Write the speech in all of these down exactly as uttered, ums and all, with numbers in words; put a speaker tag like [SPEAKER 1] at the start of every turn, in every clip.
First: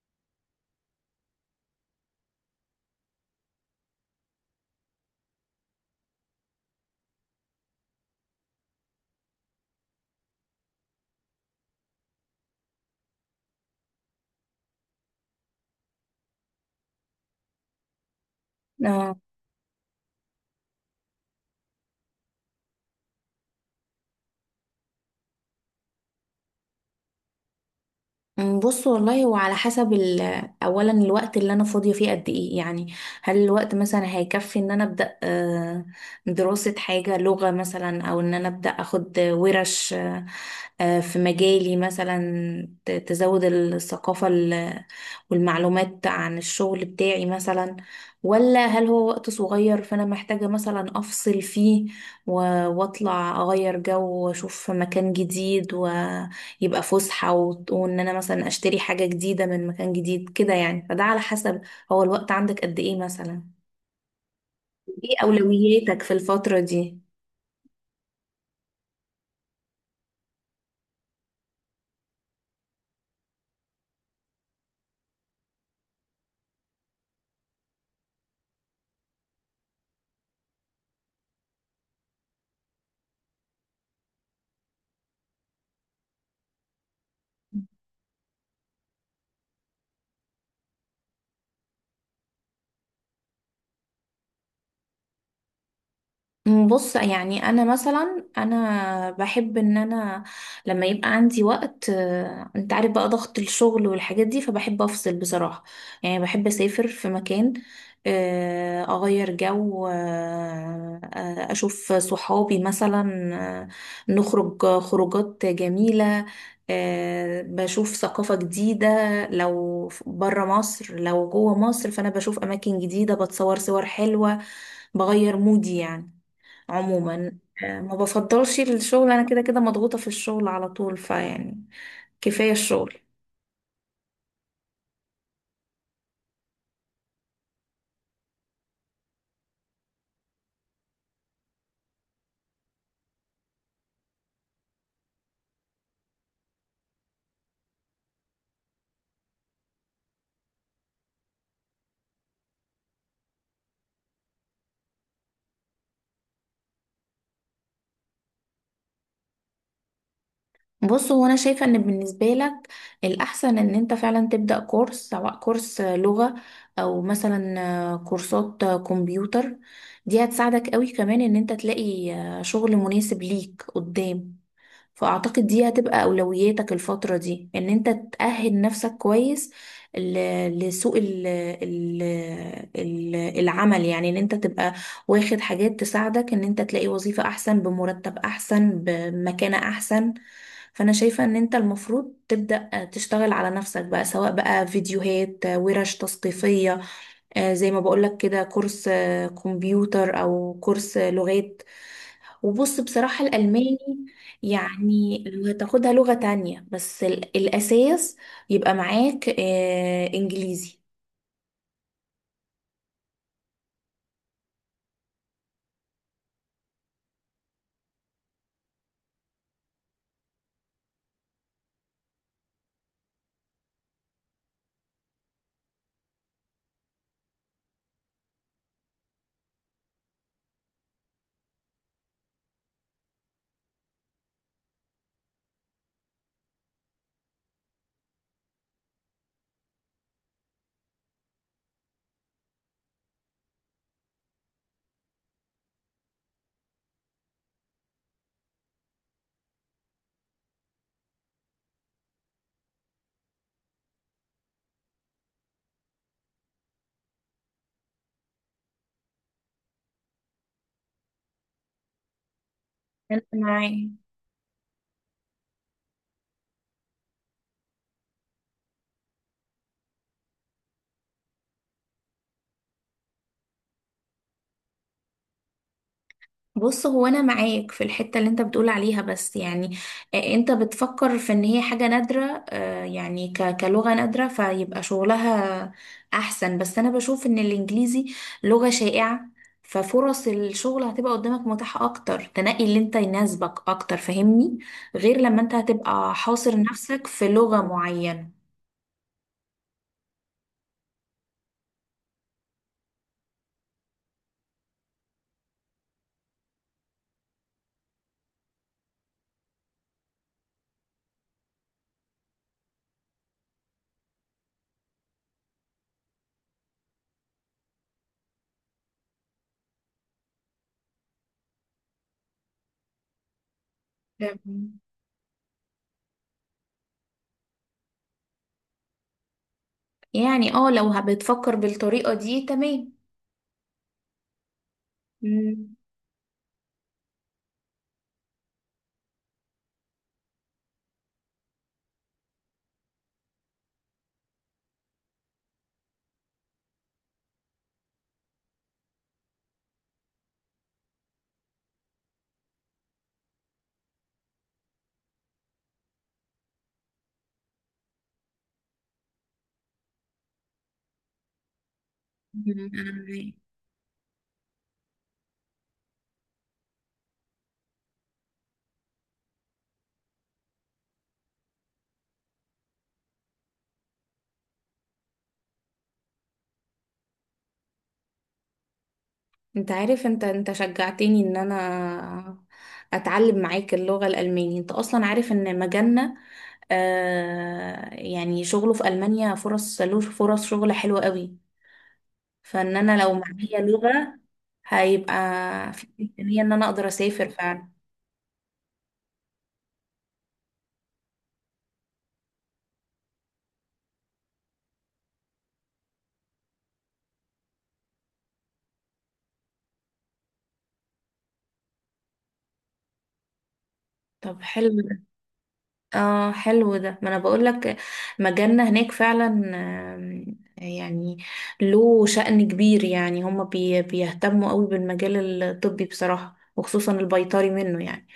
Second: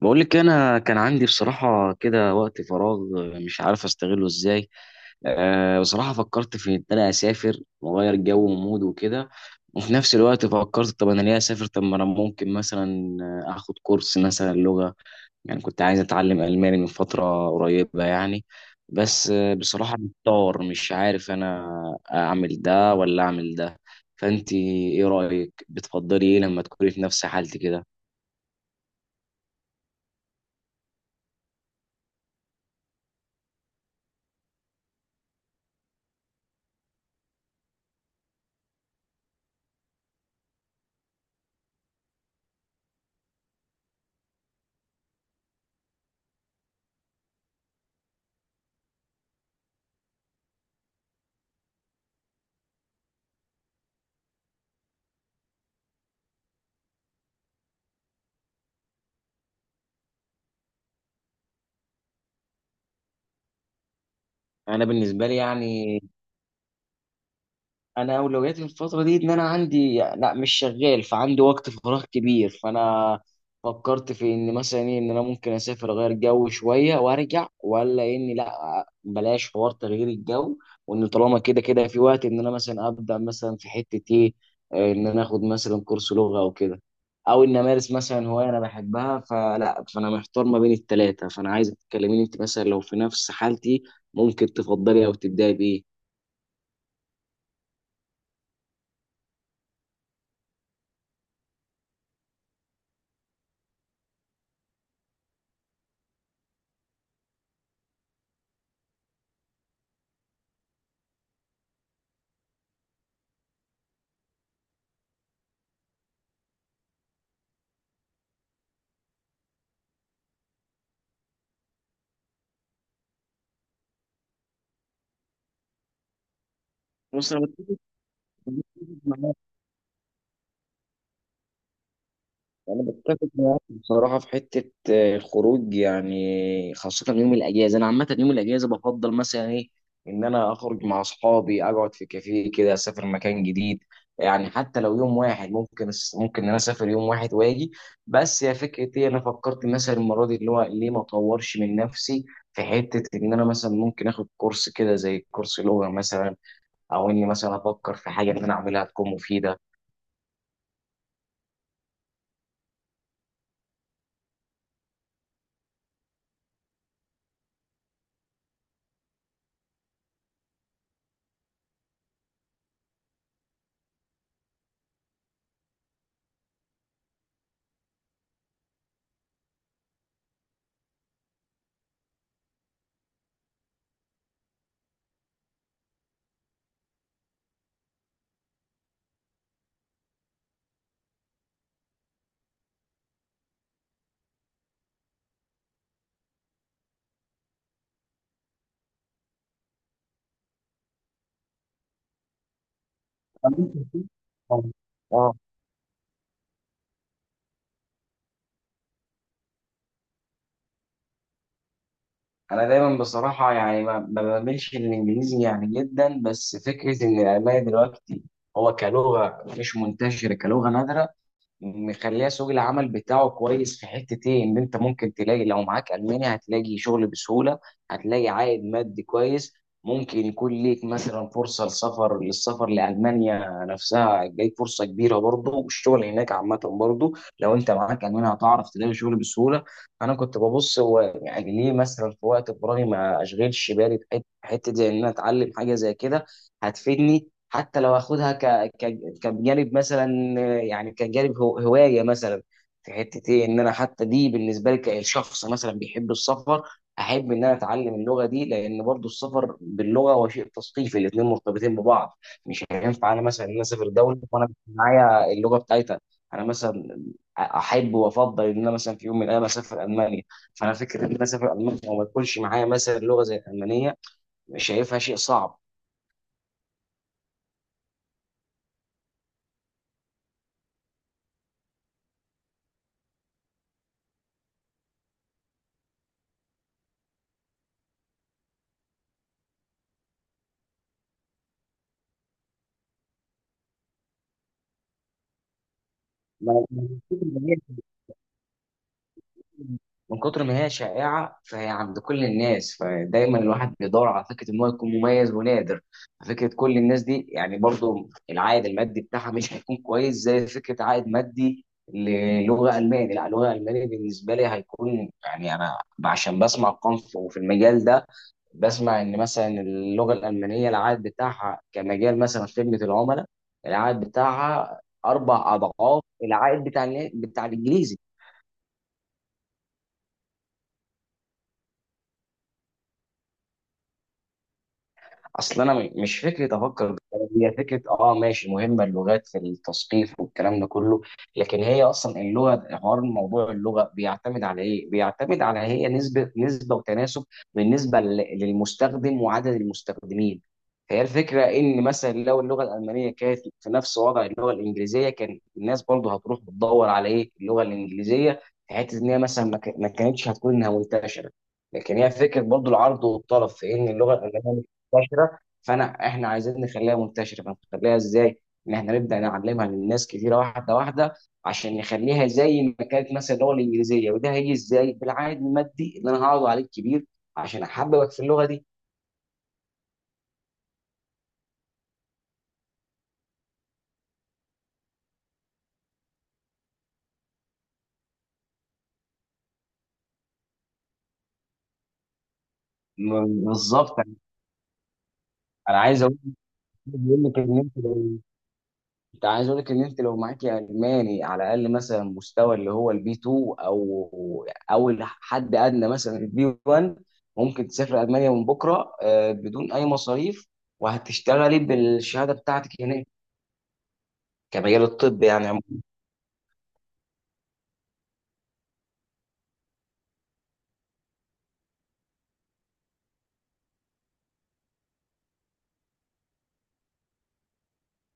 [SPEAKER 1] بقول لك انا كان عندي بصراحه كده وقت فراغ، مش عارف استغله ازاي. أه، بصراحه فكرت في ان انا اسافر واغير جو ومود وكده. وفي نفس الوقت فكرت طب انا ليه اسافر؟ طب ما انا ممكن مثلا اخد كورس مثلا لغه، يعني كنت عايز اتعلم الماني من فتره قريبه يعني.
[SPEAKER 2] اه
[SPEAKER 1] بس آه، بصراحه محتار مش عارف انا اعمل ده ولا اعمل ده. فانت ايه رايك؟ بتفضلي ايه لما تكوني في نفس حالتي كده؟
[SPEAKER 2] أم، بص، والله هو على حسب ال- اولا الوقت اللي انا فاضيه فيه قد ايه يعني. هل الوقت مثلا هيكفي ان انا ابدا آه، دراسه حاجه لغه مثلا، او ان انا ابدا اخد ورش آه، آه، في مجالي مثلا، ت- تزود الثقافه ال- والمعلومات عن الشغل بتاعي مثلا، ولا هل هو وقت صغير فانا محتاجه مثلا افصل فيه و- واطلع اغير جو واشوف مكان جديد، و يبقى فسحة و- وان انا مثلا اشتري حاجة جديدة من مكان جديد كده يعني. فده على حسب، هو الوقت عندك قد ايه مثلا؟
[SPEAKER 1] انا
[SPEAKER 2] ايه
[SPEAKER 1] بالنسبه لي يعني،
[SPEAKER 2] اولوياتك في الفترة دي؟
[SPEAKER 1] انا اولوياتي الفتره دي ان انا عندي لا مش شغال، فعندي وقت فراغ كبير، فانا فكرت في ان مثلا ايه ان انا ممكن اسافر اغير جو شويه وارجع، ولا اني لا بلاش حوار تغيير الجو، وان طالما كده كده في وقت ان انا مثلا ابدا مثلا في حته ايه، آه، ان انا اخد مثلا كورس لغه او كده، او ان امارس مثلا هوايه انا بحبها. فلا فانا محتار ما بين التلاته، فانا عايزك تكلميني انت مثلا لو في نفس حالتي ممكن تفضلي او تبداي بايه.
[SPEAKER 2] بص، يعني انا مثلا، انا بحب ان انا لما يبقى عندي وقت، آه، انت عارف بقى ضغط الشغل والحاجات دي، فبحب افصل بصراحة. يعني بحب اسافر في مكان، آه، اغير جو، آه، آه، اشوف صحابي مثلا، آه، نخرج خروجات جميلة، آه، بشوف ثقافة جديدة. لو برا مصر لو جوه مصر، فانا بشوف اماكن جديدة، بتصور صور حلوة، بغير مودي يعني عموما.
[SPEAKER 1] مثلا
[SPEAKER 2] آه، ما بفضلش الشغل، انا كده كده مضغوطة في الشغل على طول، فيعني كفاية
[SPEAKER 1] انا
[SPEAKER 2] الشغل.
[SPEAKER 1] بتفق معاك بصراحه في حته آه، الخروج، يعني خاصه يوم الاجازه، انا عامه يوم الاجازه بفضل مثلا ايه ان انا اخرج مع اصحابي، اقعد في كافيه كده، اسافر مكان جديد، يعني حتى لو يوم واحد ممكن، ممكن ان انا اسافر يوم واحد واجي. بس يا فكره ايه انا فكرت مثلا المره دي اللي هو ليه ما اطورش من نفسي في حته ان انا مثلا ممكن اخد كورس كده زي كورس لغه مثلا، او اني مثلا افكر في حاجه ان انا اعملها تكون مفيده.
[SPEAKER 2] بص، هو انا شايفة ان بالنسبة لك الاحسن ان انت فعلا تبدأ كورس، سواء كورس لغة، او مثلا آه، كورسات آه، كمبيوتر. دي هتساعدك قوي كمان ان انت تلاقي آه، شغل مناسب ليك قدام. فأعتقد دي هتبقى أولوياتك الفترة دي، إن أنت تأهل نفسك كويس ل- لسوق ال ال ال العمل يعني. إن أنت تبقى واخد حاجات تساعدك إن أنت تلاقي وظيفة أحسن، بمرتب أحسن، بمكانة أحسن. فأنا شايفة إن أنت المفروض تبدأ تشتغل على نفسك بقى، سواء بقى فيديوهات، ورش تثقيفية، آه، زي ما بقولك كده، كورس آه، كمبيوتر أو كورس لغات. وبص، بصراحة الألماني يعني
[SPEAKER 1] اه،
[SPEAKER 2] لو هتاخدها لغة تانية، بس ال- الأساس يبقى معاك آه إنجليزي.
[SPEAKER 1] انا دايما بصراحه يعني ما ما بميلش للانجليزي يعني جدا، بس فكره ان الالماني دلوقتي هو كلغه مش منتشره، كلغه نادره، مخليها سوق العمل بتاعه كويس، في حتة ايه ان انت ممكن تلاقي لو معاك الماني هتلاقي شغل بسهولة، هتلاقي عائد مادي كويس، ممكن يكون ليك مثلا فرصة لسفر للسفر لألمانيا نفسها جاي فرصة كبيرة برضه، والشغل هناك عامة برضه لو انت معاك ألماني هتعرف تلاقي شغل بسهولة. أنا كنت ببص هو يعني ليه مثلا في وقت فراغي ما أشغلش بالي بحتة حتة زي إن أنا أتعلم حاجة زي كده هتفيدني. حتى لو اخدها ك... ك... كجانب مثلا، آه، يعني كجانب هو... هوايه مثلا، في حته ايه ان انا حتى دي بالنسبه لي كشخص مثلا بيحب السفر، احب ان انا اتعلم اللغه دي، لان برضو السفر باللغه هو شيء تثقيفي، الاثنين مرتبطين ببعض. مش هينفع انا
[SPEAKER 2] أنا
[SPEAKER 1] مثلا ان انا
[SPEAKER 2] معاك،
[SPEAKER 1] اسافر دوله وانا مش معايا اللغه بتاعتها. انا مثلا احب وافضل ان انا مثلا في يوم من الايام اسافر المانيا، فانا فكره ان انا اسافر المانيا وما يكونش معايا مثلا لغه زي الالمانيه شايفها شيء صعب.
[SPEAKER 2] بص هو انا معاك في الحتة اللي انت بتقول عليها، بس يعني آه، انت بتفكر في ان هي حاجة نادرة، آه، يعني ك- كلغة نادرة فيبقى شغلها احسن. بس انا بشوف ان الانجليزي لغة شائعة، ففرص الشغل هتبقى قدامك متاحة اكتر، تنقي اللي انت يناسبك اكتر، فاهمني؟ غير لما انت هتبقى حاصر
[SPEAKER 1] ما-
[SPEAKER 2] نفسك في لغة معينة.
[SPEAKER 1] من كتر ما هي شائعة فهي عند كل الناس، فدايما الواحد بيدور على فكرة ان هو يكون مميز ونادر فكرة كل الناس دي، يعني برضو العائد المادي بتاعها مش هيكون كويس زي فكرة عائد مادي للغة ألماني. لا اللغة الألمانية بالنسبة لي هيكون يعني أنا عشان بسمع أرقام في في المجال ده، بسمع إن مثلا اللغة الألمانية العائد بتاعها كمجال مثلا خدمة العملاء، العائد
[SPEAKER 2] تمام.
[SPEAKER 1] بتاعها أربع أضعاف العائد بتاع بتاع الإنجليزي.
[SPEAKER 2] يعني اه، لو بتفكر بالطريقة دي تمام.
[SPEAKER 1] اصل
[SPEAKER 2] مم.
[SPEAKER 1] انا م- مش فكره افكر بالطريقة دي، هي فكره اه ماشي، مهمه اللغات في التثقيف والكلام ده كله، لكن هي اصلا اللغه حوار موضوع اللغه بيعتمد على ايه؟ بيعتمد على هي نسبه نسبه وتناسب بالنسبه لل- للمستخدم وعدد المستخدمين. فهي الفكره ان مثلا لو اللغه الالمانيه كانت في نفس وضع اللغه الانجليزيه كان الناس برضه هتروح بتدور على ايه؟ اللغه الانجليزيه، في حته ان هي مثلا ما ك- ما كانتش هتكون انها منتشره. لكن هي فكره
[SPEAKER 2] مم،
[SPEAKER 1] برضه
[SPEAKER 2] أنا
[SPEAKER 1] العرض
[SPEAKER 2] معاك.
[SPEAKER 1] والطلب في ان اللغه الالمانيه منتشره. فانا احنا عايزين نخليها منتشره فنخليها ازاي؟ ان احنا نبدا نعلمها للناس كتيره واحده واحده عشان نخليها زي ما كانت مثلا اللغه الانجليزيه، وده هيجي ازاي؟ بالعائد المادي اللي انا هقعد عليه كبير عشان احببك في اللغه دي.
[SPEAKER 2] انت عارف، انت انت شجعتني ان انا اتعلم معاك اللغة الألمانية. انت اصلا عارف ان مجالنا آه يعني شغله في ألمانيا، فرص له فرص شغل حلوة قوي. فان انا لو
[SPEAKER 1] م-
[SPEAKER 2] معايا
[SPEAKER 1] بالظبط.
[SPEAKER 2] لغة هيبقى
[SPEAKER 1] انا
[SPEAKER 2] في
[SPEAKER 1] عايز اقول
[SPEAKER 2] امكانية ان انا اقدر اسافر
[SPEAKER 1] لك إن
[SPEAKER 2] فعلا.
[SPEAKER 1] انت، انت عايز اقول لك ان انت لو معاكي الماني على الاقل مثلا مستوى اللي هو البي اتنين او او حد ادنى مثلا البي واحد، ممكن تسافر المانيا من بكره آه، بدون اي مصاريف، وهتشتغلي بالشهاده بتاعتك هناك
[SPEAKER 2] طب حلو،
[SPEAKER 1] كمجال الطب يعني عموما.
[SPEAKER 2] اه حلو. ده ما انا بقول لك مجالنا هناك فعلا. آم، يعني له شأن كبير، يعني هما بي بيهتموا قوي بالمجال الطبي بصراحة، وخصوصا البيطري منه يعني.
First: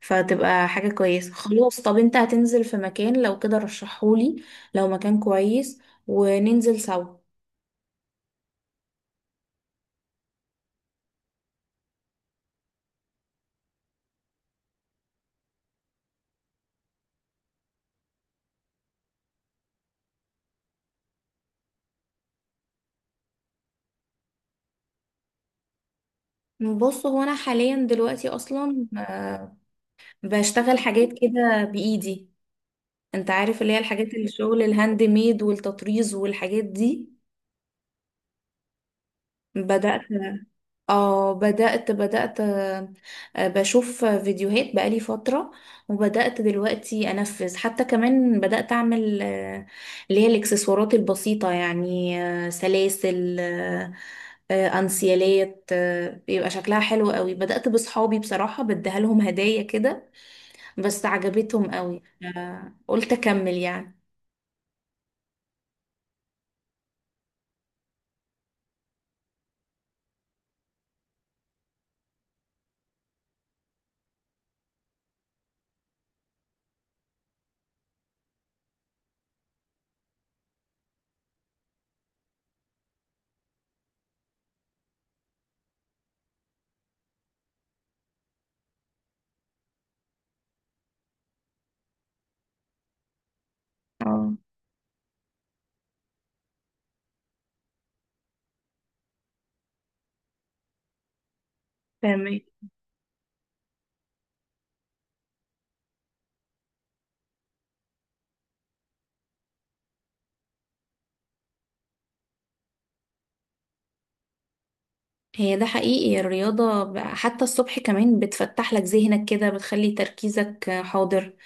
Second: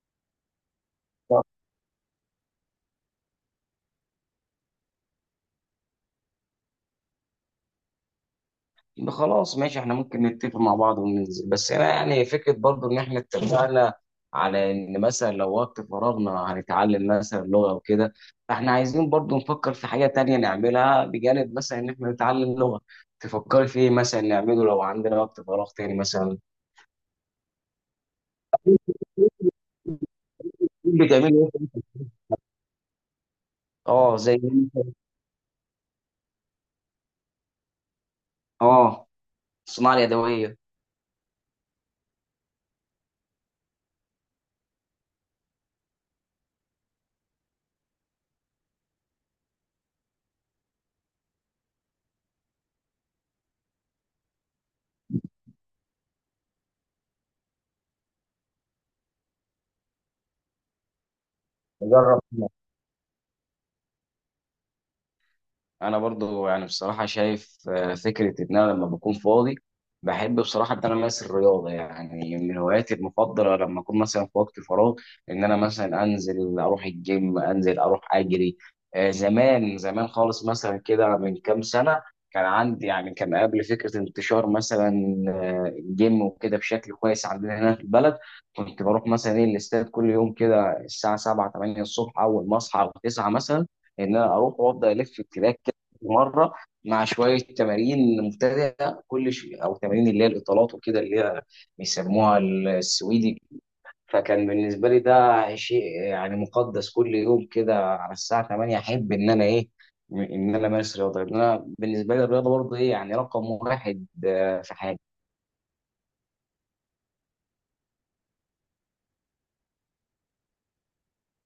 [SPEAKER 2] فتبقى حاجة كويسة. خلاص، طب انت هتنزل في مكان لو كده رشحهولي، لو مكان كويس، وننزل سوا.
[SPEAKER 1] يبقى خلاص ماشي، احنا ممكن نتفق مع بعض وننزل، بس انا يعني فكره برضو ان احنا اتفقنا على ان مثلا لو وقت فراغنا هنتعلم مثلا لغه وكده، فاحنا عايزين برضو نفكر في حاجه تانية نعملها بجانب مثلا ان احنا نتعلم لغه. تفكري في ايه مثلا نعمله لو عندنا وقت فراغ تاني مثلا؟
[SPEAKER 2] بص هو انا حاليا دلوقتي اصلا آه، بشتغل حاجات
[SPEAKER 1] بتعملي ايه؟
[SPEAKER 2] كده بإيدي. انت عارف اللي هي الحاجات،
[SPEAKER 1] اه زي إيه؟
[SPEAKER 2] الشغل
[SPEAKER 1] مثلاً-
[SPEAKER 2] الهاند ميد والتطريز والحاجات دي.
[SPEAKER 1] اه، الصناعه
[SPEAKER 2] بدأت،
[SPEAKER 1] اليدويه.
[SPEAKER 2] اه بدأت بدأت آه، بشوف فيديوهات بقالي فترة، وبدأت دلوقتي أنفذ. حتى كمان بدأت أعمل آه، اللي هي الإكسسوارات البسيطة، يعني آه، سلاسل، آه، آه، أنسيالات، آه، بيبقى شكلها حلو قوي. بدأت بصحابي بصراحة بديها لهم هدايا كده، بس عجبتهم قوي،
[SPEAKER 1] نجرب.
[SPEAKER 2] آه، قلت أكمل يعني.
[SPEAKER 1] انا برضو يعني بصراحه شايف آه، فكره ان انا لما بكون فاضي بحب بصراحه ان انا امارس الرياضه، يعني من هواياتي المفضله لما اكون مثلا في وقت فراغ ان انا مثلا انزل اروح الجيم، انزل اروح اجري. آه، زمان زمان خالص مثلا كده من كام سنه، كان عندي يعني كان قبل فكره انتشار مثلا آه، الجيم وكده بشكل كويس عندنا هنا في البلد، كنت بروح مثلا ايه الاستاد كل يوم كده الساعه سبعة تمانية الصبح اول ما اصحى او التاسعة مثلا، ان
[SPEAKER 2] اه
[SPEAKER 1] انا اروح وافضل الف في التراك مره، مع شويه تمارين مبتدئه كل شيء او تمارين اللي هي الاطالات وكده اللي هي بيسموها
[SPEAKER 2] تمام،
[SPEAKER 1] السويدي. فكان بالنسبه لي ده شيء يعني مقدس كل يوم كده على الساعه تمانية احب ان انا ايه م- ان انا امارس رياضه، لان انا بالنسبه لي الرياضه برضه ايه يعني رقم واحد آه، في حياتي.
[SPEAKER 2] هي ده حقيقي الرياضة، ب- حتى الصبح كمان بتفتح لك ذهنك كده، بتخلي تركيزك حاضر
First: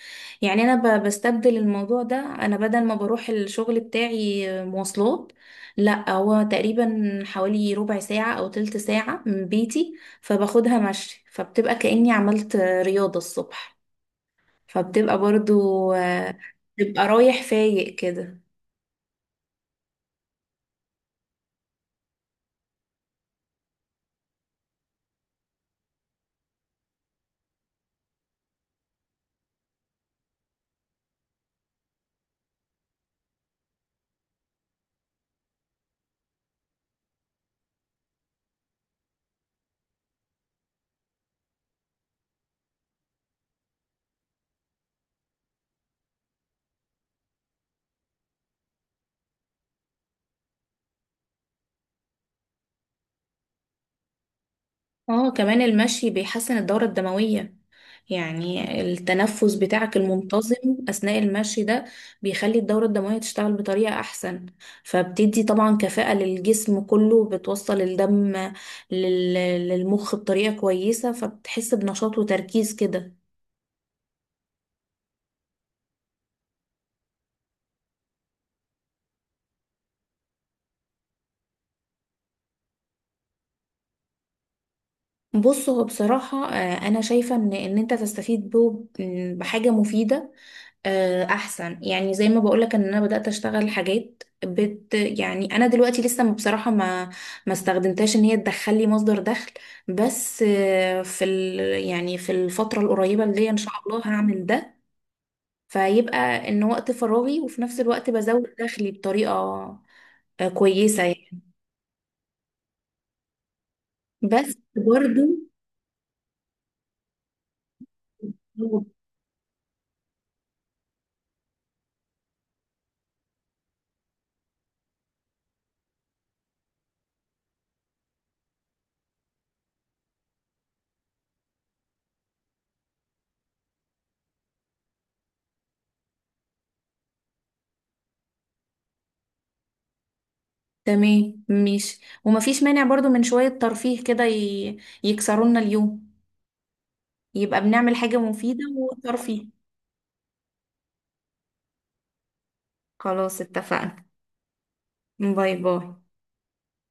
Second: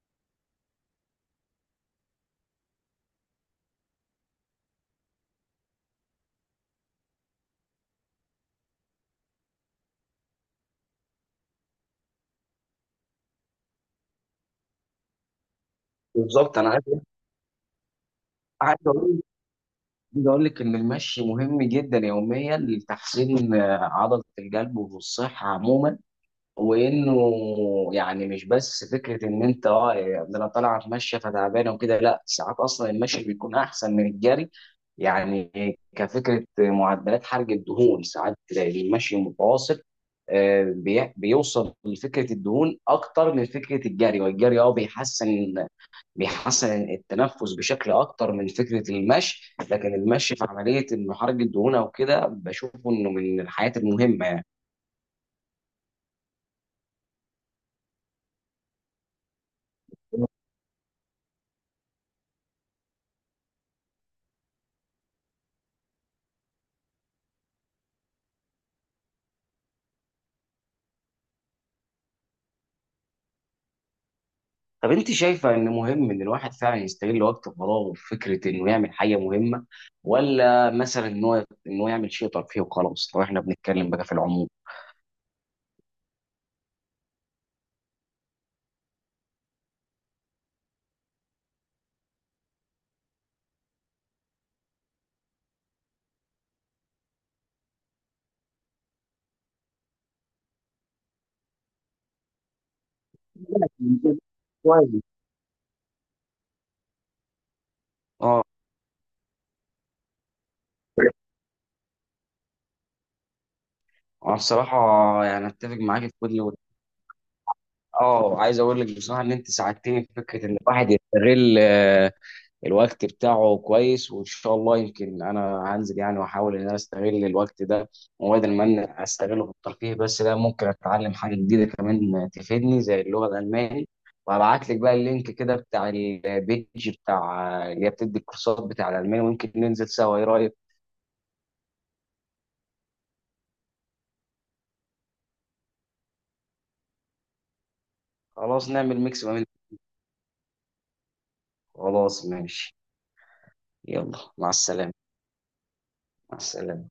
[SPEAKER 2] يعني. أنا ب- بستبدل الموضوع ده، أنا بدل ما بروح الشغل بتاعي مواصلات، لا هو تقريبا حوالي ربع ساعة أو تلت ساعة من بيتي، فباخدها مشي، فبتبقى كأني عملت رياضة الصبح. فبتبقى برضو آه،
[SPEAKER 1] بالظبط. انا عايز
[SPEAKER 2] تبقى رايح فايق كده.
[SPEAKER 1] عايز اقول عايز اقول لك ان المشي مهم جدا يوميا لتحسين آه، عضله القلب والصحه عموما، وانه يعني مش بس فكره ان انت اه ده انا طالع اتمشى فتعبان وكده، لا ساعات اصلا المشي بيكون احسن من الجري، يعني كفكره معدلات حرق الدهون ساعات تلاقي المشي المتواصل آه، بي- بيوصل لفكره الدهون اكتر من فكره الجري، والجري اه بيحسن بيحسن التنفس بشكل اكتر من فكره المشي، لكن المشي في عمليه انه حرق الدهون او كده بشوفه انه من الحاجات المهمه يعني.
[SPEAKER 2] اه كمان المشي بيحسن الدورة الدموية، يعني التنفس بتاعك المنتظم أثناء المشي ده بيخلي الدورة الدموية تشتغل بطريقة أحسن، فبتدي طبعا كفاءة للجسم كله، بتوصل الدم لل- للمخ بطريقة كويسة، فبتحس بنشاط وتركيز كده.
[SPEAKER 1] طب انت شايفه ان مهم ان الواحد فعلا يستغل وقت فراغه في فكره انه يعمل حاجه مهمه ولا مثلا ان هو ان هو يعمل شيء ترفيهي وخلاص، لو احنا بنتكلم بقى في العموم؟
[SPEAKER 2] بص هو بصراحة آه، أنا شايفة إن إن أنت تستفيد به م، بحاجة مفيدة آه، أحسن. يعني زي ما بقولك، إن أنا بدأت أشتغل حاجات بت، يعني أنا دلوقتي لسه م- بصراحة ما ما استخدمتهاش إن هي تدخل لي مصدر دخل، بس آه، في ال يعني في الفترة القريبة اللي هي إن شاء الله هعمل ده.
[SPEAKER 1] كويس.
[SPEAKER 2] فيبقى إن وقت فراغي وفي نفس الوقت
[SPEAKER 1] اه،
[SPEAKER 2] بزود دخلي بطريقة آه، كويسة يعني.
[SPEAKER 1] انا
[SPEAKER 2] بس
[SPEAKER 1] بصراحه
[SPEAKER 2] برضو
[SPEAKER 1] يعني اتفق معاك في كل اه، عايز اقول لك بصراحه ان انت ساعدتني في فكره ان الواحد يستغل الوقت بتاعه كويس، وان شاء الله يمكن انا هنزل يعني واحاول ان انا استغل الوقت ده، وبدل ما انا استغله في الترفيه بس لا ممكن اتعلم حاجه جديده كمان تفيدني زي اللغه الالماني، وهبعت لك بقى اللينك كده بتاع البيج بتاع اللي هي بتدي الكورسات بتاع الالماني، ويمكن ننزل سوا ايه رايك؟
[SPEAKER 2] تمام ماشي، ومفيش مانع برضو من شوية ترفيه كده، ي... يكسرونا اليوم. يبقى بنعمل حاجة مفيدة
[SPEAKER 1] خلاص نعمل ميكس ما بين.
[SPEAKER 2] وترفيه.
[SPEAKER 1] خلاص ماشي.
[SPEAKER 2] خلاص اتفقنا.
[SPEAKER 1] يلا مع السلامه.
[SPEAKER 2] باي باي.
[SPEAKER 1] مع السلامه.